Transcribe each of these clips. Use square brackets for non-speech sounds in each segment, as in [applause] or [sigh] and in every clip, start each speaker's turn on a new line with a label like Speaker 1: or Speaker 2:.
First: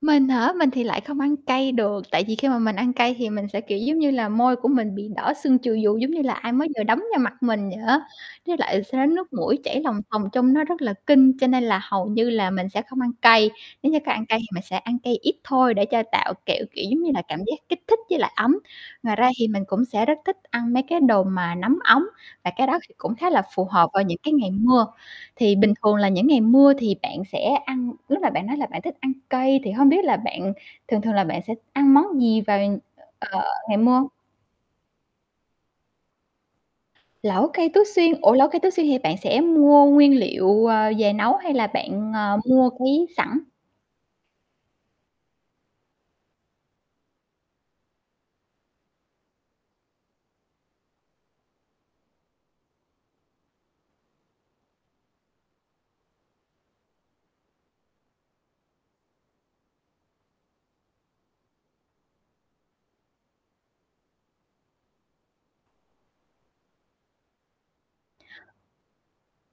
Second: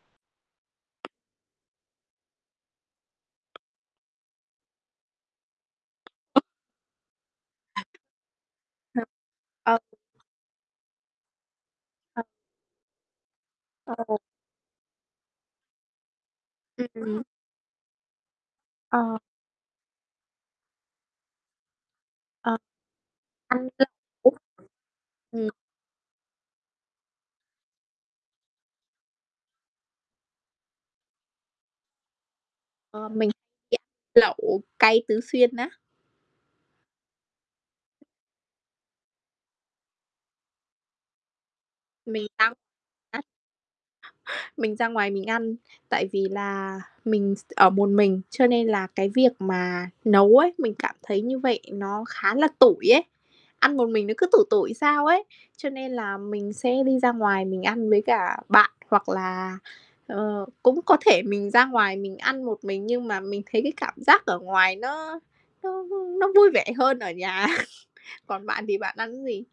Speaker 1: Mình hả? Mình thì lại không ăn cay được, tại vì khi mà mình ăn cay thì mình sẽ, kiểu, giống như là, môi của mình bị đỏ sưng chù vù giống như là ai mới vừa đấm vào mặt mình vậy
Speaker 2: À.
Speaker 1: á, với lại
Speaker 2: Ờ.
Speaker 1: sẽ nước mũi
Speaker 2: Ờ.
Speaker 1: chảy lòng thòng trông nó rất là kinh, cho nên là hầu
Speaker 2: [unintelligible]
Speaker 1: như là mình sẽ không ăn cay. Nếu
Speaker 2: Ừ,
Speaker 1: như
Speaker 2: ừ,
Speaker 1: có
Speaker 2: ừ.
Speaker 1: ăn cay thì mình sẽ ăn cay ít thôi để cho tạo, kiểu kiểu,
Speaker 2: Ừm,
Speaker 1: giống như là,
Speaker 2: ừm.
Speaker 1: cảm giác kích thích với lại ấm. Ngoài
Speaker 2: Ờ.
Speaker 1: ra thì mình cũng sẽ rất thích ăn mấy cái đồ mà nóng ấm và
Speaker 2: Ờ.
Speaker 1: cái đó thì cũng khá là phù
Speaker 2: Ăn
Speaker 1: hợp vào những cái
Speaker 2: [unintelligible]
Speaker 1: ngày mưa.
Speaker 2: ừm.
Speaker 1: Thì bình thường là những ngày mưa thì bạn sẽ ăn lúc mà bạn nói là bạn thích ăn cay, thì hông biết là bạn thường thường là bạn sẽ ăn món gì vào,
Speaker 2: Ờ, mình
Speaker 1: ờ, ngày
Speaker 2: [unintelligible]
Speaker 1: mưa?
Speaker 2: Lẩu cay Tứ Xuyên á.
Speaker 1: Lẩu cay Tứ Xuyên, ủa, Lẩu cay Tứ Xuyên thì bạn sẽ mua nguyên liệu, ờ, về nấu hay là bạn,
Speaker 2: Mình
Speaker 1: ờ, mua quý
Speaker 2: [unintelligible]
Speaker 1: sẵn?
Speaker 2: Mình ra ngoài mình ăn, tại vì là mình s t ở một mình, cho nên là cái việc mà nấu ấy, mình cảm thấy như vậy nó khá là tủi ấy, ăn một mình nó cứ tủi tủi sao ấy, cho nên là mình sẽ đi ra ngoài mình ăn với cả bạn hoặc là, ờ, cũng có thể mình ra ngoài mình ăn một mình. Nhưng mà mình thấy cái cảm giác ở ngoài nó nó nó nó vui vẻ hơn ở nhà. [chuckles] Còn bạn thì bạn ăn gì?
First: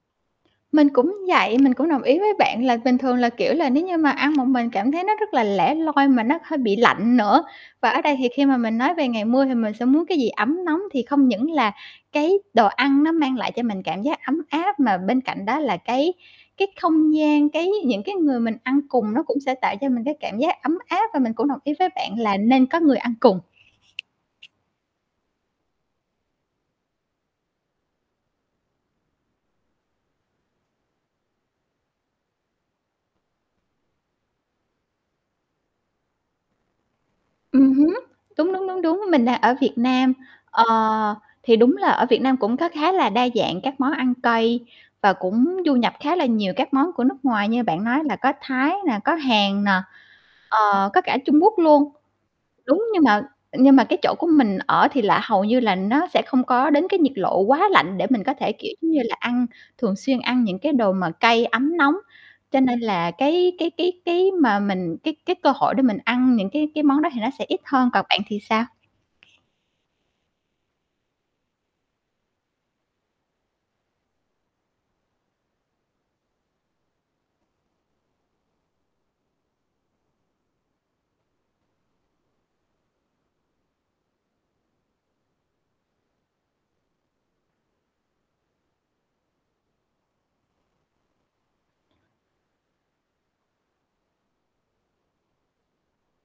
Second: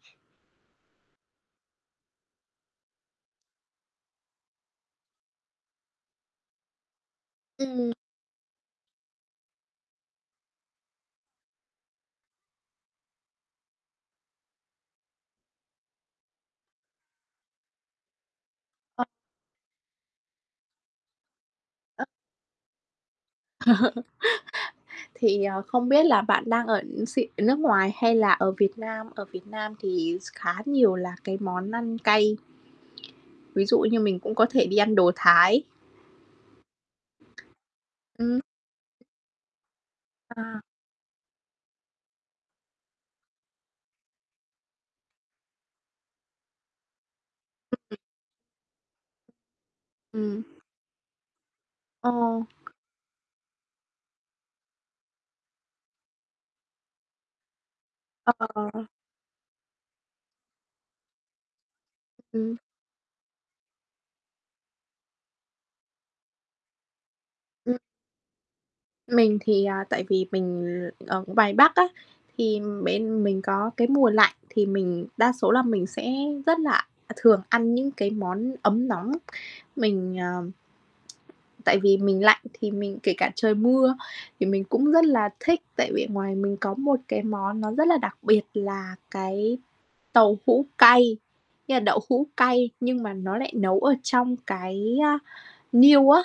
Speaker 1: Mình cũng vậy, mình cũng đồng ý với bạn là bình thường là, kiểu là, nếu như mà ăn một mình cảm thấy nó rất là lẻ loi mà nó hơi bị lạnh nữa. Và
Speaker 2: Ừm.
Speaker 1: ở đây thì khi mà mình nói về ngày mưa thì mình sẽ muốn cái gì ấm nóng, thì không những là cái đồ ăn nó mang lại cho mình cảm giác ấm áp mà bên cạnh đó là cái cái không gian, cái những cái người mình ăn
Speaker 2: Ờ.
Speaker 1: cùng nó cũng sẽ tạo cho mình cái cảm giác ấm áp và mình cũng đồng ý với
Speaker 2: [unintelligible]
Speaker 1: bạn là nên có người ăn cùng.
Speaker 2: [chuckles] Thì, ờ, không biết là bạn đang ở x nước ngoài hay là ở Việt Nam, ở Việt Nam thì s khá nhiều là cái món ăn cay ví dụ như mình cũng có thể đi ăn đồ Thái.
Speaker 1: Ừm hứm,
Speaker 2: Ừm.
Speaker 1: đúng, đúng, đúng, đúng, mình đang ở Việt Nam,
Speaker 2: À.
Speaker 1: ờ, thì đúng là ở Việt Nam cũng có khá là đa dạng các món ăn cay và cũng du nhập khá là nhiều các món của nước ngoài như
Speaker 2: Ừm,
Speaker 1: bạn
Speaker 2: ừm.
Speaker 1: nói là có Thái nè, có Hàn nè,
Speaker 2: Ừm.
Speaker 1: ờ, có cả Trung Quốc luôn.
Speaker 2: Ồ.
Speaker 1: Đúng, nhưng mà nhưng mà cái chỗ của mình ở thì là hầu như là nó sẽ không có đến cái nhiệt lộ quá lạnh để mình
Speaker 2: Ờ,
Speaker 1: có
Speaker 2: ờ,
Speaker 1: thể,
Speaker 2: ờ,
Speaker 1: kiểu,
Speaker 2: ờ.
Speaker 1: giống như là, ăn thường xuyên ăn những cái đồ mà cay ấm nóng.
Speaker 2: Ừm.
Speaker 1: Cho nên là cái cái cái cái mà mình cái cái cơ hội để mình ăn những cái cái món đó thì nó sẽ ít
Speaker 2: Ừm.
Speaker 1: hơn, còn bạn thì sao?
Speaker 2: Mình thì, à, tại vì mình l ở ngoài Bắc á, thì bên mình có cái mùa lạnh thì mình đa số là mình sẽ rất là, à, thường ăn những cái món ấm nóng, mình, ờ tại vì mình lạnh thì mình kể cả trời mưa thì mình cũng rất là thích, tại vì ngoài mình có một cái món nó rất là đặc biệt là cái tàu hũ cay, nghĩa là đậu hũ cay nhưng mà nó lại nấu ở trong cái, a, niêu á.